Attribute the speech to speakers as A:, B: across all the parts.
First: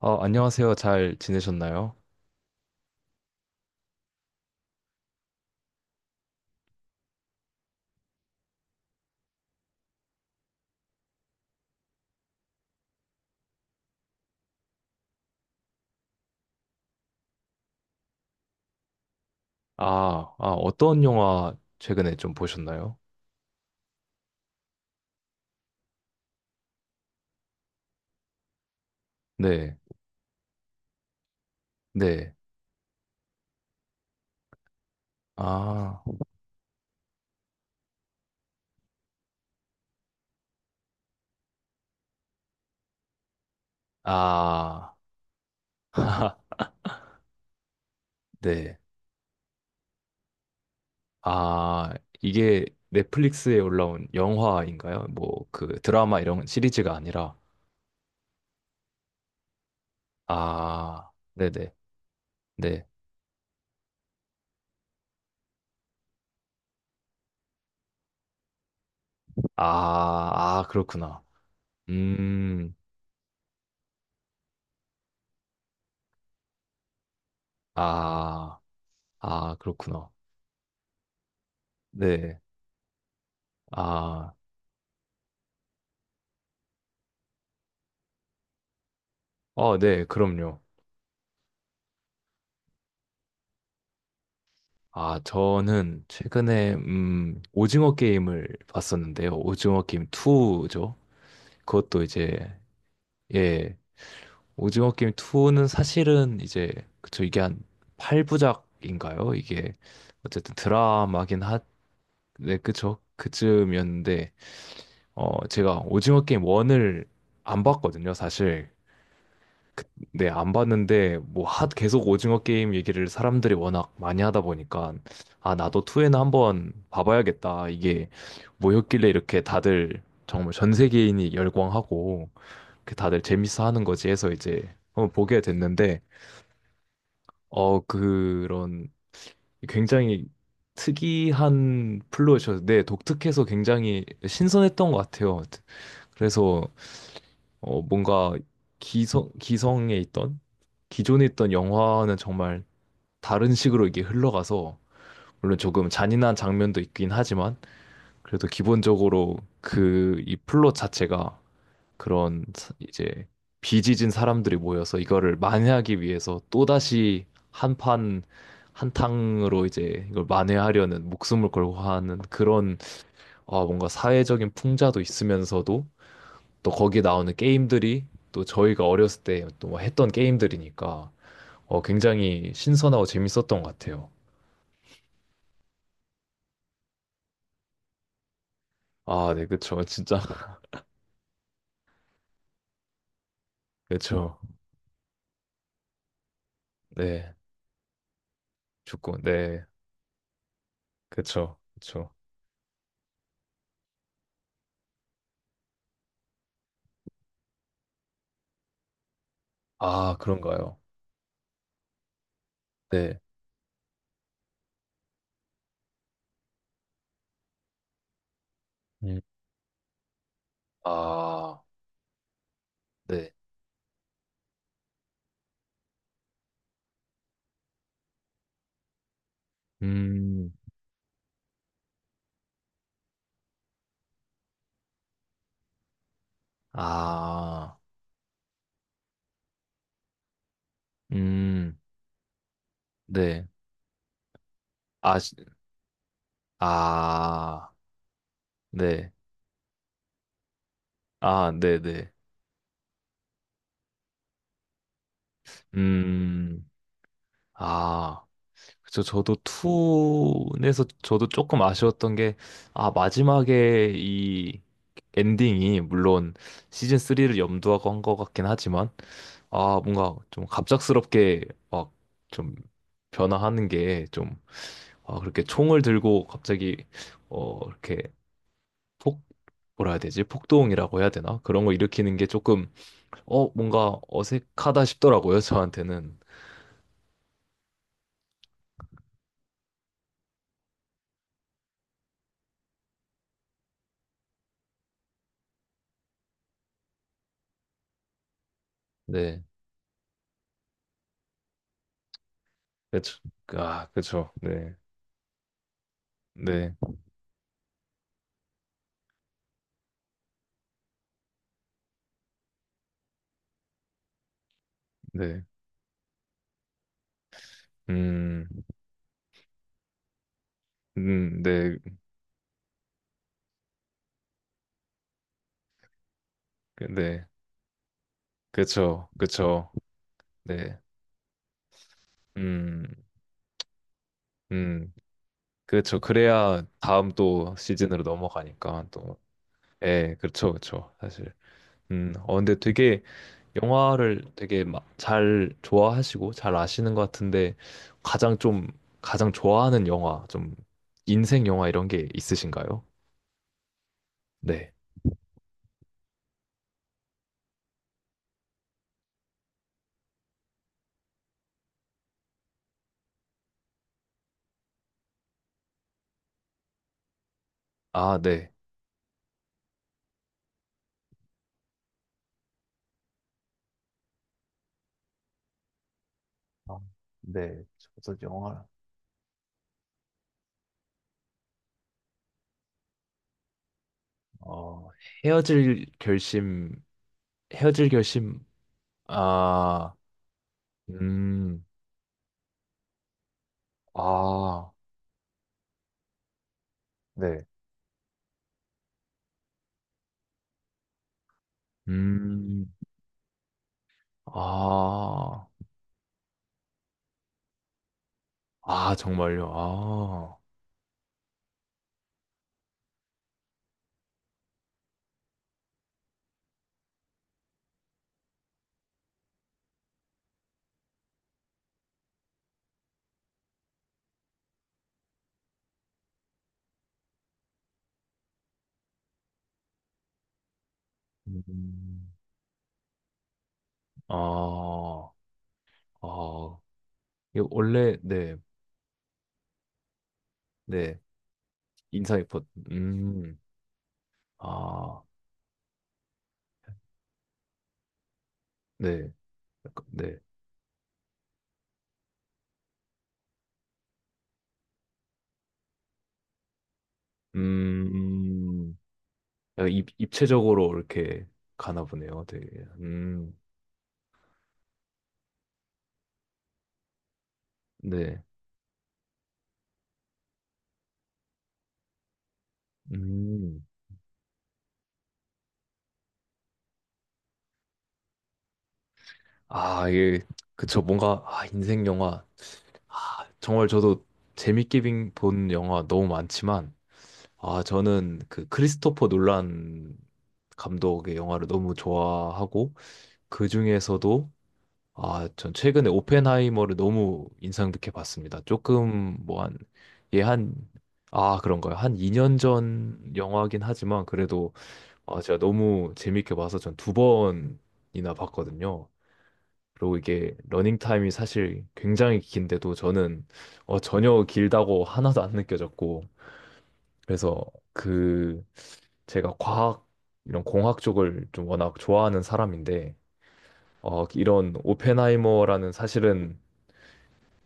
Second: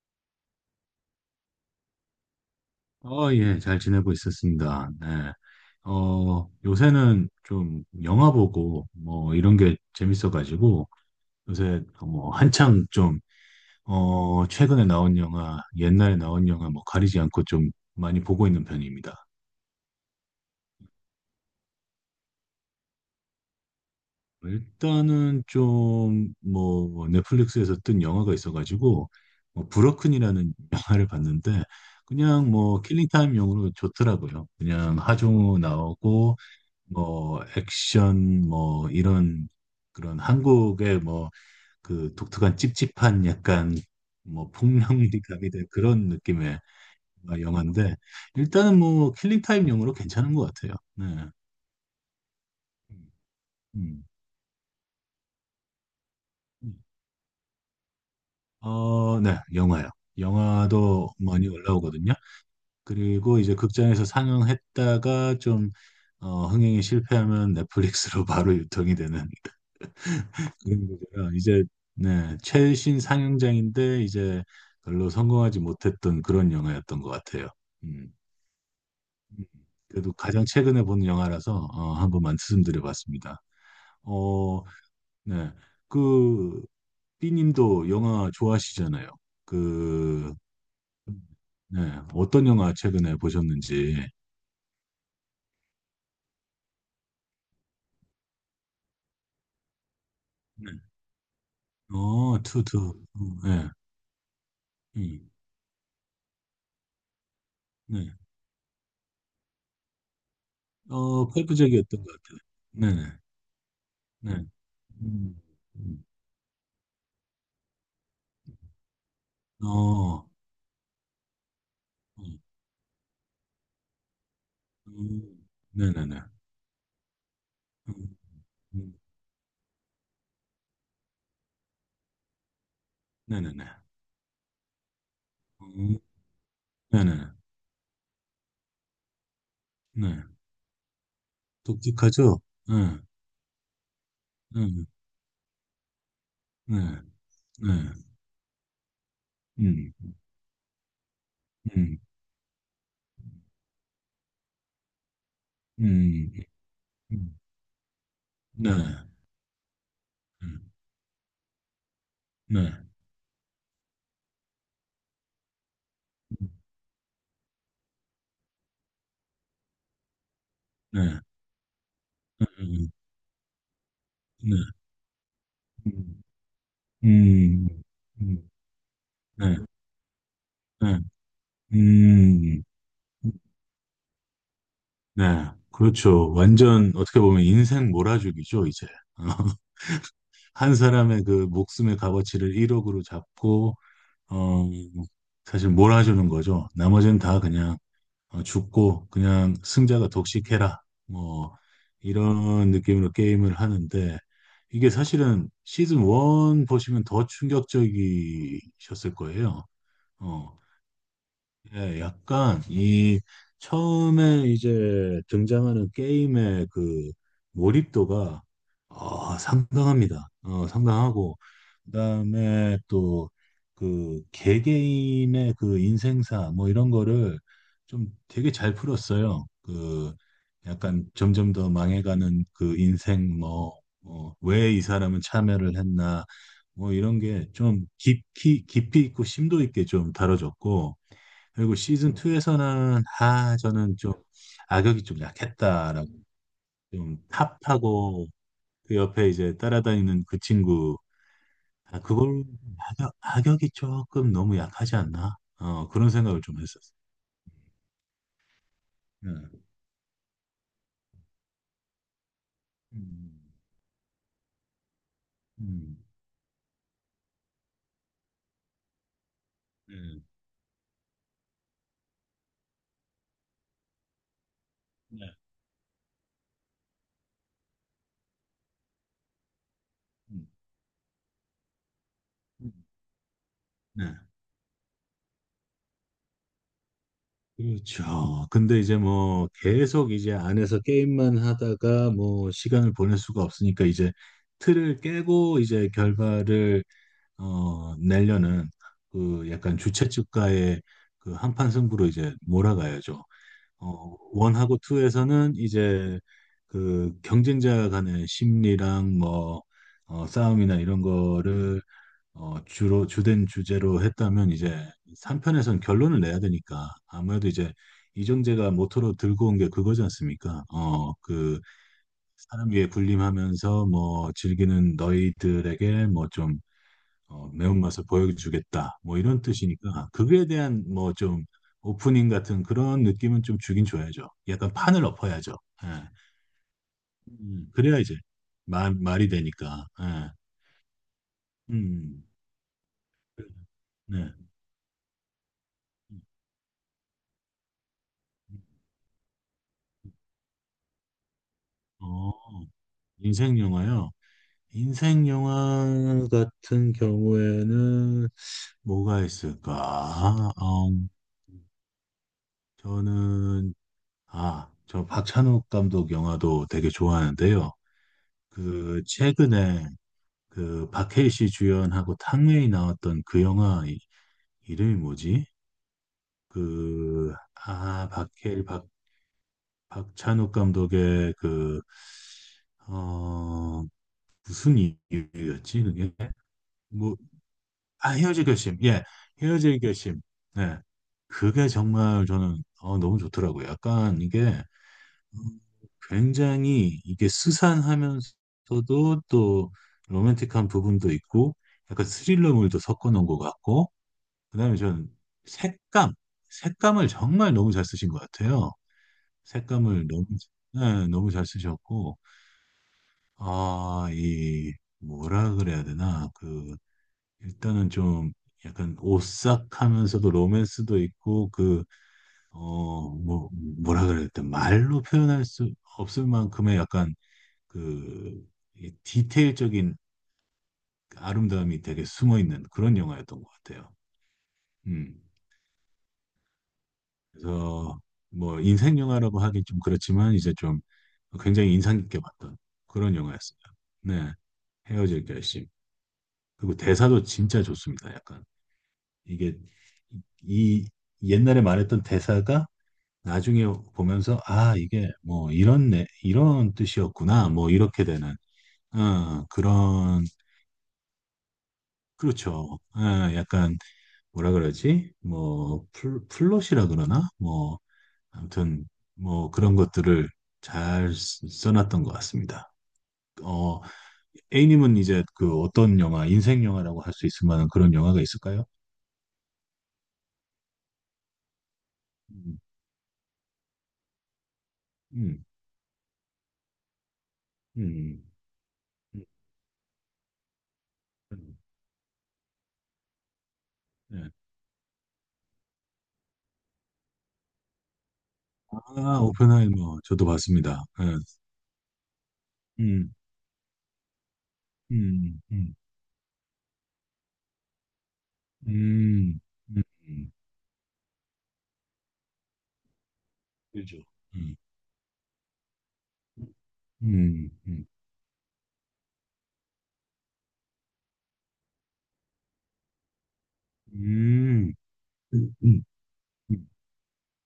A: 아, 안녕하세요. 잘 지내셨나요?
B: 예, 잘 지내고 있었습니다. 네. 요새는 좀 영화 보고 뭐 이런 게 재밌어가지고 요새 뭐 한창 좀, 최근에 나온 영화, 옛날에 나온 영화 뭐 가리지 않고 좀 많이 보고 있는 편입니다.
A: 아, 아, 어떤 영화 최근에 좀 보셨나요?
B: 일단은 좀 뭐 넷플릭스에서 뜬 영화가 있어가지고 뭐
A: 네,
B: 브로큰이라는 영화를 봤는데
A: 네.
B: 그냥 뭐 킬링타임용으로 좋더라고요. 그냥 하정우
A: 아,
B: 나오고 뭐 액션 뭐 이런 그런 한국의 뭐 그 독특한 찝찝한 약간 뭐
A: 아,
B: 폭력미 가미된 그런 느낌의 영화인데
A: 네.
B: 일단은 뭐 킬링 타임 용으로 괜찮은 것 같아요. 네.
A: 아, 이게 넷플릭스에
B: 음.
A: 올라온 영화인가요? 뭐, 그 드라마 이런
B: 음.
A: 시리즈가 아니라.
B: 네, 영화요.
A: 아,
B: 영화도 많이
A: 네네,
B: 올라오거든요.
A: 네.
B: 그리고 이제 극장에서 상영했다가 좀 흥행이 실패하면 넷플릭스로 바로 유통이 되는
A: 아, 아,
B: 그리고
A: 그렇구나.
B: 제가 이제 네,
A: 음,
B: 최신 상영장인데 이제 별로 성공하지 못했던 그런 영화였던 것 같아요. 음,
A: 아,
B: 음.
A: 아, 그렇구나.
B: 그래도 가장 최근에 본 영화라서 한 번만
A: 네.
B: 말씀드려봤습니다.
A: 아,
B: 어, 네, 그 B님도 영화 좋아하시잖아요.
A: 어, 네,
B: 그
A: 그럼요.
B: 네, 어떤 영화 최근에 보셨는지.
A: 아, 저는 최근에 오징어 게임을 봤었는데요. 오징어 게임
B: 네.
A: 2죠. 그것도 이제
B: 투투. 네,
A: 예, 오징어 게임
B: 음,
A: 2는 사실은 이제. 그쵸, 이게 한
B: 네.
A: 8부작인가요? 이게 어쨌든 드라마긴 하.
B: 펄프적이었던 것 같아요.
A: 네, 그쵸.
B: 네네.
A: 그쯤이었는데
B: 네. 음.
A: 어 제가
B: 음.
A: 오징어 게임 1을 안 봤거든요, 사실.
B: 어,
A: 네, 안 봤는데 뭐 하, 계속 오징어
B: 음,
A: 게임 얘기를 사람들이 워낙 많이 하다 보니까, 아, 나도 2에는
B: 네네네.
A: 한번 봐봐야겠다.
B: 음,
A: 이게
B: 음,
A: 뭐였길래 이렇게 다들 정말 전 세계인이 열광하고 그렇게 다들 재밌어
B: 네네네.
A: 하는 거지 해서 이제 한번 보게
B: 음,
A: 됐는데,
B: 네네네.
A: 어, 그런
B: 네.
A: 굉장히 특이한
B: 독특하죠?
A: 플롯이어서,
B: 네,
A: 네, 독특해서 굉장히
B: 네,
A: 신선했던 것 같아요. 그래서
B: 네, 네.
A: 뭔가 기성
B: 음,
A: 기성에 있던 기존에 있던
B: 음,
A: 영화는 정말 다른 식으로 이게 흘러가서, 물론 조금
B: 음,
A: 잔인한 장면도 있긴
B: 음,
A: 하지만 그래도
B: 네,
A: 기본적으로 그 이
B: 음,
A: 플롯 자체가 그런
B: 네,
A: 이제 비지진 사람들이 모여서 이거를 만회하기 위해서
B: 음,
A: 또다시 한판 한탕으로 이제 이걸 만회하려는,
B: 네,
A: 목숨을 걸고 하는 그런,
B: 음,
A: 아 뭔가 사회적인
B: 네,
A: 풍자도 있으면서도
B: 음,
A: 또 거기에 나오는
B: 음,
A: 게임들이 또
B: 음,
A: 저희가 어렸을 때
B: 네,
A: 또 뭐 했던
B: 네,
A: 게임들이니까 어 굉장히
B: 음,
A: 신선하고 재밌었던 것 같아요.
B: 네. 그렇죠. 완전 어떻게 보면 인생 몰아주기죠, 이제.
A: 아, 네, 그쵸. 진짜.
B: 한 사람의 그 목숨의 값어치를 1억으로 잡고
A: 그쵸.
B: 어, 사실 몰아주는 거죠. 나머지는
A: 네.
B: 다 그냥 죽고
A: 축구.
B: 그냥
A: 네.
B: 승자가 독식해라. 뭐
A: 그쵸. 그쵸.
B: 이런 느낌으로 게임을 하는데 이게 사실은 시즌 1 보시면 더 충격적이셨을 거예요.
A: 아,
B: 어,
A: 그런가요?
B: 예, 약간
A: 네.
B: 이 처음에 이제 등장하는 게임의 그 몰입도가
A: 음.
B: 상당합니다. 상당하고
A: 아,
B: 그다음에 또
A: 네.
B: 그 개개인의 그 인생사 뭐 이런 거를 좀 되게 잘 풀었어요. 그
A: 음,
B: 약간 점점 더 망해가는 그 인생 뭐, 왜이 사람은 참여를 했나 뭐 이런 게
A: 아,
B: 좀 깊이 깊이 있고 심도 있게 좀 다뤄졌고 그리고
A: 음,
B: 시즌 2에서는
A: 네.
B: 아 저는 좀 악역이
A: 아,
B: 좀 약했다라고 좀
A: 아,
B: 탑하고 그
A: 네.
B: 옆에 이제 따라다니는 그 친구
A: 아,
B: 아,
A: 네네.
B: 그걸 악역이 조금 너무 약하지 않나? 그런 생각을 좀
A: 음,
B: 했었어.
A: 아. 그쵸. 저도
B: 음,
A: 투에서 저도 조금 아쉬웠던 게, 아,
B: 음.
A: 마지막에 이 엔딩이,
B: 음,
A: 물론 시즌 3를 염두하고 한 것 같긴 하지만, 아, 뭔가
B: 음,
A: 좀 갑작스럽게 막 좀 변화하는 게 좀, 아,
B: 네,
A: 그렇게 총을 들고 갑자기, 이렇게 폭, 뭐라 해야 되지?
B: 음,
A: 폭동이라고 해야 되나? 그런 거 일으키는 게
B: 음,
A: 조금, 어, 뭔가
B: 네.
A: 어색하다 싶더라고요, 저한테는.
B: 그렇죠. 근데 이제 뭐 계속 이제 안에서 게임만 하다가 뭐 시간을 보낼 수가 없으니까 이제 틀을 깨고 이제 결말을 내려는
A: 네.
B: 그 약간 주최 측과의 그 한판 승부로 이제
A: 그쵸.
B: 몰아가야죠.
A: 아, 그쵸. 네.
B: 원하고 투에서는 이제
A: 네.
B: 그 경쟁자 간의 심리랑 뭐 싸움이나 이런 거를 주로 주된 주제로 했다면 이제
A: 네.
B: 3편에선 결론을 내야 되니까 아무래도 이제
A: 음,
B: 이정재가 모토로 들고 온 게 그거지 않습니까? 그
A: 네.
B: 사람 위에 군림하면서 뭐 즐기는 너희들에게 뭐좀
A: 네.
B: 매운맛을 보여주겠다.
A: 그쵸.
B: 뭐 이런
A: 그쵸.
B: 뜻이니까 그거에
A: 네.
B: 대한 뭐 좀 오프닝 같은
A: 음,
B: 그런 느낌은 좀 주긴 줘야죠. 약간
A: 음.
B: 판을 엎어야죠. 예.
A: 그쵸. 그래야 다음 또
B: 그래야
A: 시즌으로
B: 이제
A: 넘어가니까
B: 말,
A: 또.
B: 말이 되니까.
A: 예,
B: 예.
A: 그렇죠, 그렇죠. 사실.
B: 음.
A: 근데 되게 영화를
B: 네.
A: 되게 막 잘 좋아하시고 잘 아시는 것 같은데, 가장 좀 가장 좋아하는 영화, 좀 인생 영화 이런 게
B: 어,
A: 있으신가요?
B: 인생 영화요.
A: 네.
B: 인생 영화 같은 경우에는 뭐가 있을까? 어, 저는 아, 저 박찬욱 감독 영화도 되게 좋아하는데요.
A: 아, 네.
B: 그 최근에 그 박해일 씨 주연하고 탕웨이 나왔던 그 영화 이름이 뭐지?
A: 아,
B: 그
A: 네,
B: 아
A: 저도
B: 박해일
A: 영화,
B: 박 박찬욱 감독의 그 어 무슨
A: 어,
B: 이유였지
A: 헤어질
B: 그게?
A: 결심,
B: 뭐
A: 헤어질
B: 아
A: 결심,
B: 헤어질 결심 예 헤어질
A: 아,
B: 결심 네
A: 음,
B: 그게 정말 저는 너무 좋더라고요. 약간 이게
A: 아,
B: 음, 굉장히 이게
A: 네,
B: 스산하면서도 또 로맨틱한 부분도 있고 약간
A: 음,
B: 스릴러물도 섞어 놓은 것 같고 그다음에 저는
A: 아,
B: 색감 색감을 정말 너무 잘 쓰신 것 같아요.
A: 아, 정말요,
B: 색감을 너무
A: 아.
B: 네, 너무 잘 쓰셨고 아, 이 뭐라 그래야 되나 그 일단은 좀 약간 오싹하면서도 로맨스도 있고 그 어 뭐 뭐라 그래야 되 말로 표현할 수 없을 만큼의 약간 그, 이 디테일적인 아름다움이 되게
A: 음,
B: 숨어 있는 그런 영화였던 것 같아요.
A: 아,
B: 음.
A: 아, 이거 원래,
B: 그래서
A: 네,
B: 뭐 인생 영화라고 하긴 좀 그렇지만 이제 좀
A: 네,
B: 굉장히 인상
A: 인사
B: 깊게
A: 깊었,
B: 봤던 그런
A: 음,
B: 영화였어요. 네.
A: 아,
B: 헤어질 결심. 그리고 대사도 진짜 좋습니다. 약간
A: 네,
B: 이게
A: 약간, 네,
B: 이 옛날에 말했던 대사가 나중에 보면서 아 이게 뭐 이런 내 이런 뜻이었구나 뭐 이렇게 되는
A: 음, 약간
B: 그런
A: 입체적으로 이렇게 가나 보네요, 되게,
B: 그렇죠.
A: 음,
B: 약간 뭐라 그러지? 뭐 플롯이라 그러나? 뭐
A: 네,
B: 아무튼 뭐 그런 것들을 잘 써놨던 것 같습니다.
A: 음,
B: 어, A님은 이제 그 어떤 영화, 인생 영화라고 할 수 있을 만한 그런 영화가 있을까요?
A: 아, 이게, 그쵸, 뭔가, 아, 인생 영화,
B: 음,
A: 아, 정말 저도 재밌게
B: 음,
A: 본 영화 너무 많지만, 아, 저는
B: 음,
A: 그 크리스토퍼
B: 음,
A: 놀란 감독의 영화를
B: 음,
A: 너무 좋아하고, 그
B: 네.
A: 중에서도, 아, 전 최근에 오펜하이머를 너무 인상 깊게 봤습니다. 조금
B: 아,
A: 뭐 한,
B: 오펜하이머
A: 예,
B: 저도
A: 한,
B: 봤습니다. 네.
A: 아, 그런가요? 한 2년
B: 음,
A: 전 영화긴 하지만 그래도 아, 제가
B: 음, 음,
A: 너무 재밌게 봐서 전 두 번이나 봤거든요.
B: 음, 음,
A: 그리고
B: 음,
A: 이게 러닝 타임이 사실 굉장히 긴데도 저는
B: 그죠.
A: 전혀
B: 음,
A: 길다고 하나도 안 느껴졌고, 그래서
B: 음, 음,
A: 그 제가 과학 이런 공학 쪽을 좀 워낙 좋아하는 사람인데, 이런
B: 음, 음,
A: 오펜하이머라는 사실은,
B: 음,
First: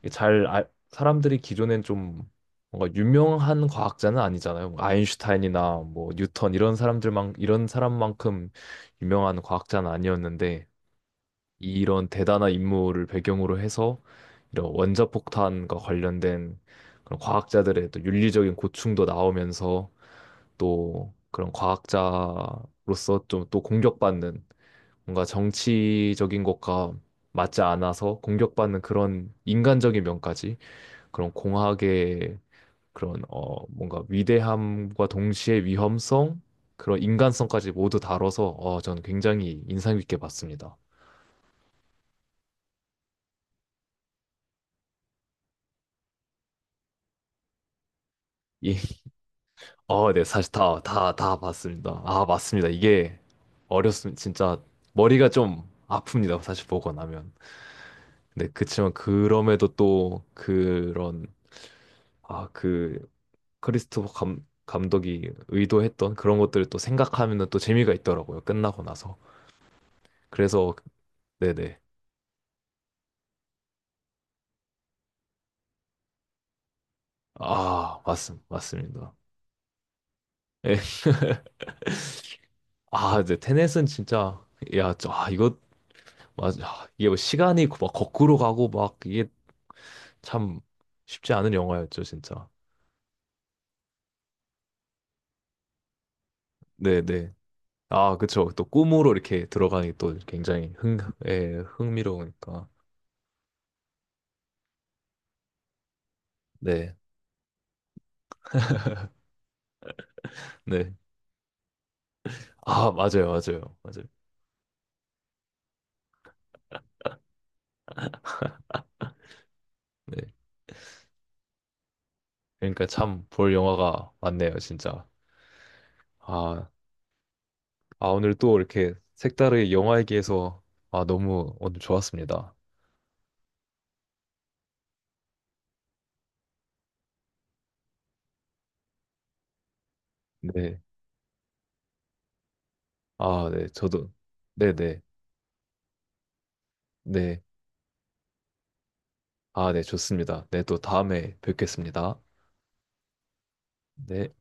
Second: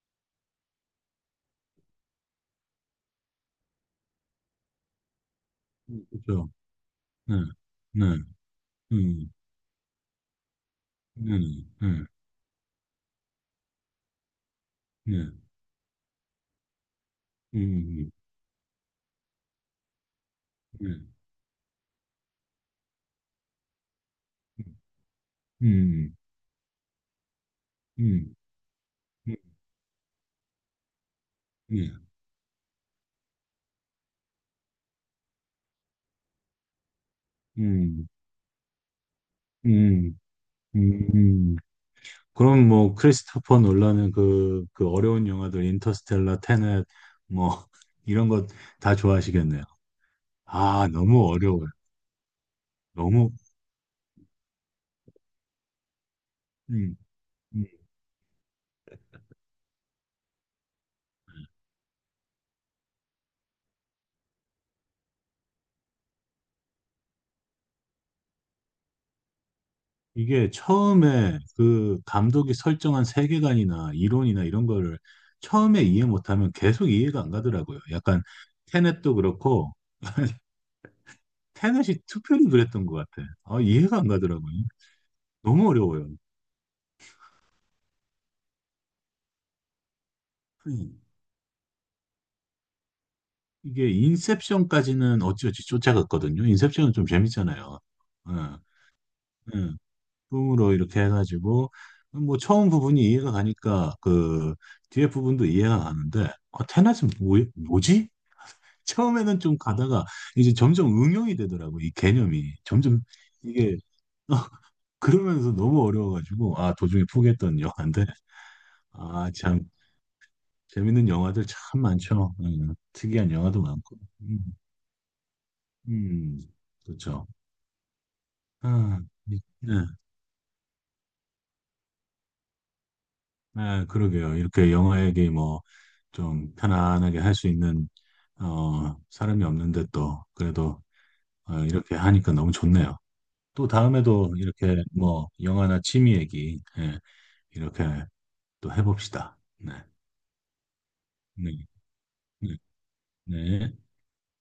A: 이게 사람들이 기존엔 좀 뭔가 유명한 과학자는 아니잖아요. 뭐 아인슈타인이나 뭐
B: 그죠.
A: 뉴턴 이런 사람들만
B: 네,
A: 이런
B: 네,
A: 사람만큼
B: 음.
A: 유명한 과학자는 아니었는데,
B: 네, 네,
A: 이런 대단한 인물을 배경으로 해서 이런
B: 네,
A: 원자폭탄과 관련된 그런 과학자들의 또
B: 음,
A: 윤리적인 고충도 나오면서,
B: 네,
A: 또 그런 과학자로서 좀 또 공격받는,
B: 네.
A: 뭔가
B: 음,
A: 정치적인 것과 맞지 않아서
B: 음,
A: 공격받는 그런
B: 음,
A: 인간적인 면까지, 그런
B: 네,
A: 공학의 그런 뭔가 위대함과 동시에 위험성, 그런 인간성까지 모두
B: 음,
A: 다뤄서 전 굉장히 인상 깊게
B: 음,
A: 봤습니다.
B: 음. 그럼 뭐 크리스토퍼 놀라는 그 어려운 영화들 인터스텔라, 테넷 뭐 이런 것
A: 이
B: 다 좋아하시겠네요.
A: 어, 네, 사실
B: 아, 너무
A: 다
B: 어려워요.
A: 봤습니다. 아, 맞습니다. 이게
B: 너무
A: 어렸으면 진짜 머리가 좀 아픕니다. 사실 보고
B: 음,
A: 나면.
B: 음.
A: 근데 그치만 그럼에도 또 그런, 아, 그 크리스토퍼 감독이 의도했던 그런 것들을 또 생각하면은 또 재미가 있더라고요. 끝나고 나서.
B: 이게
A: 그래서,
B: 처음에
A: 네네.
B: 그 감독이 설정한 세계관이나 이론이나 이런 거를 처음에 이해 못하면 계속 이해가 안 가더라고요.
A: 아,
B: 약간
A: 맞습니다.
B: 테넷도 그렇고
A: 예.
B: 테넷이 특별히 그랬던 것
A: 아,
B: 같아.
A: 이제
B: 아,
A: 테넷은
B: 이해가 안
A: 진짜,
B: 가더라고요.
A: 야, 저, 아, 이거,
B: 너무 어려워요.
A: 맞아. 아, 이게 뭐 시간이 막 거꾸로 가고 막 이게 참
B: 음.
A: 쉽지 않은 영화였죠, 진짜.
B: 이게 인셉션까지는 어찌어찌 쫓아갔거든요. 인셉션은
A: 네,
B: 좀
A: 네.
B: 재밌잖아요.
A: 아, 그쵸.
B: 응,
A: 또 꿈으로 이렇게
B: 응.
A: 들어가니 또 굉장히
B: 꿈으로 이렇게
A: 예,
B: 해가지고 뭐
A: 흥미로우니까.
B: 처음 부분이 이해가 가니까 그 뒤에 부분도 이해가 가는데 아,
A: 네,
B: 테넷은 뭐지? 처음에는 좀 가다가 이제 점점
A: 네.
B: 응용이 되더라고 이 개념이
A: 아,
B: 점점
A: 맞아요, 맞아요,
B: 이게
A: 맞아요.
B: 그러면서 너무 어려워가지고 아 도중에 포기했던 영화인데 아참
A: 네.
B: 재밌는 영화들 참 많죠.
A: 그러니까 참
B: 특이한
A: 볼
B: 영화도 많고.
A: 영화가
B: 음,
A: 많네요, 진짜.
B: 음,
A: 아,
B: 그렇죠.
A: 아, 오늘 또 이렇게
B: 아,
A: 색다르게
B: 네,
A: 영화 얘기해서, 아, 너무 오늘 좋았습니다.
B: 아, 그러게요. 이렇게 영화 얘기 뭐 좀 편안하게 할 수 있는 사람이 없는데 또
A: 네.
B: 그래도 이렇게 하니까 너무 좋네요.
A: 아,
B: 또
A: 네, 저도.
B: 다음에도 이렇게
A: 네네.
B: 뭐 영화나 취미 얘기 예,
A: 네.
B: 이렇게 또 해봅시다.
A: 아,
B: 네,
A: 네, 좋습니다. 네, 또 다음에
B: 네,
A: 뵙겠습니다.
B: 네. 네.
A: 네.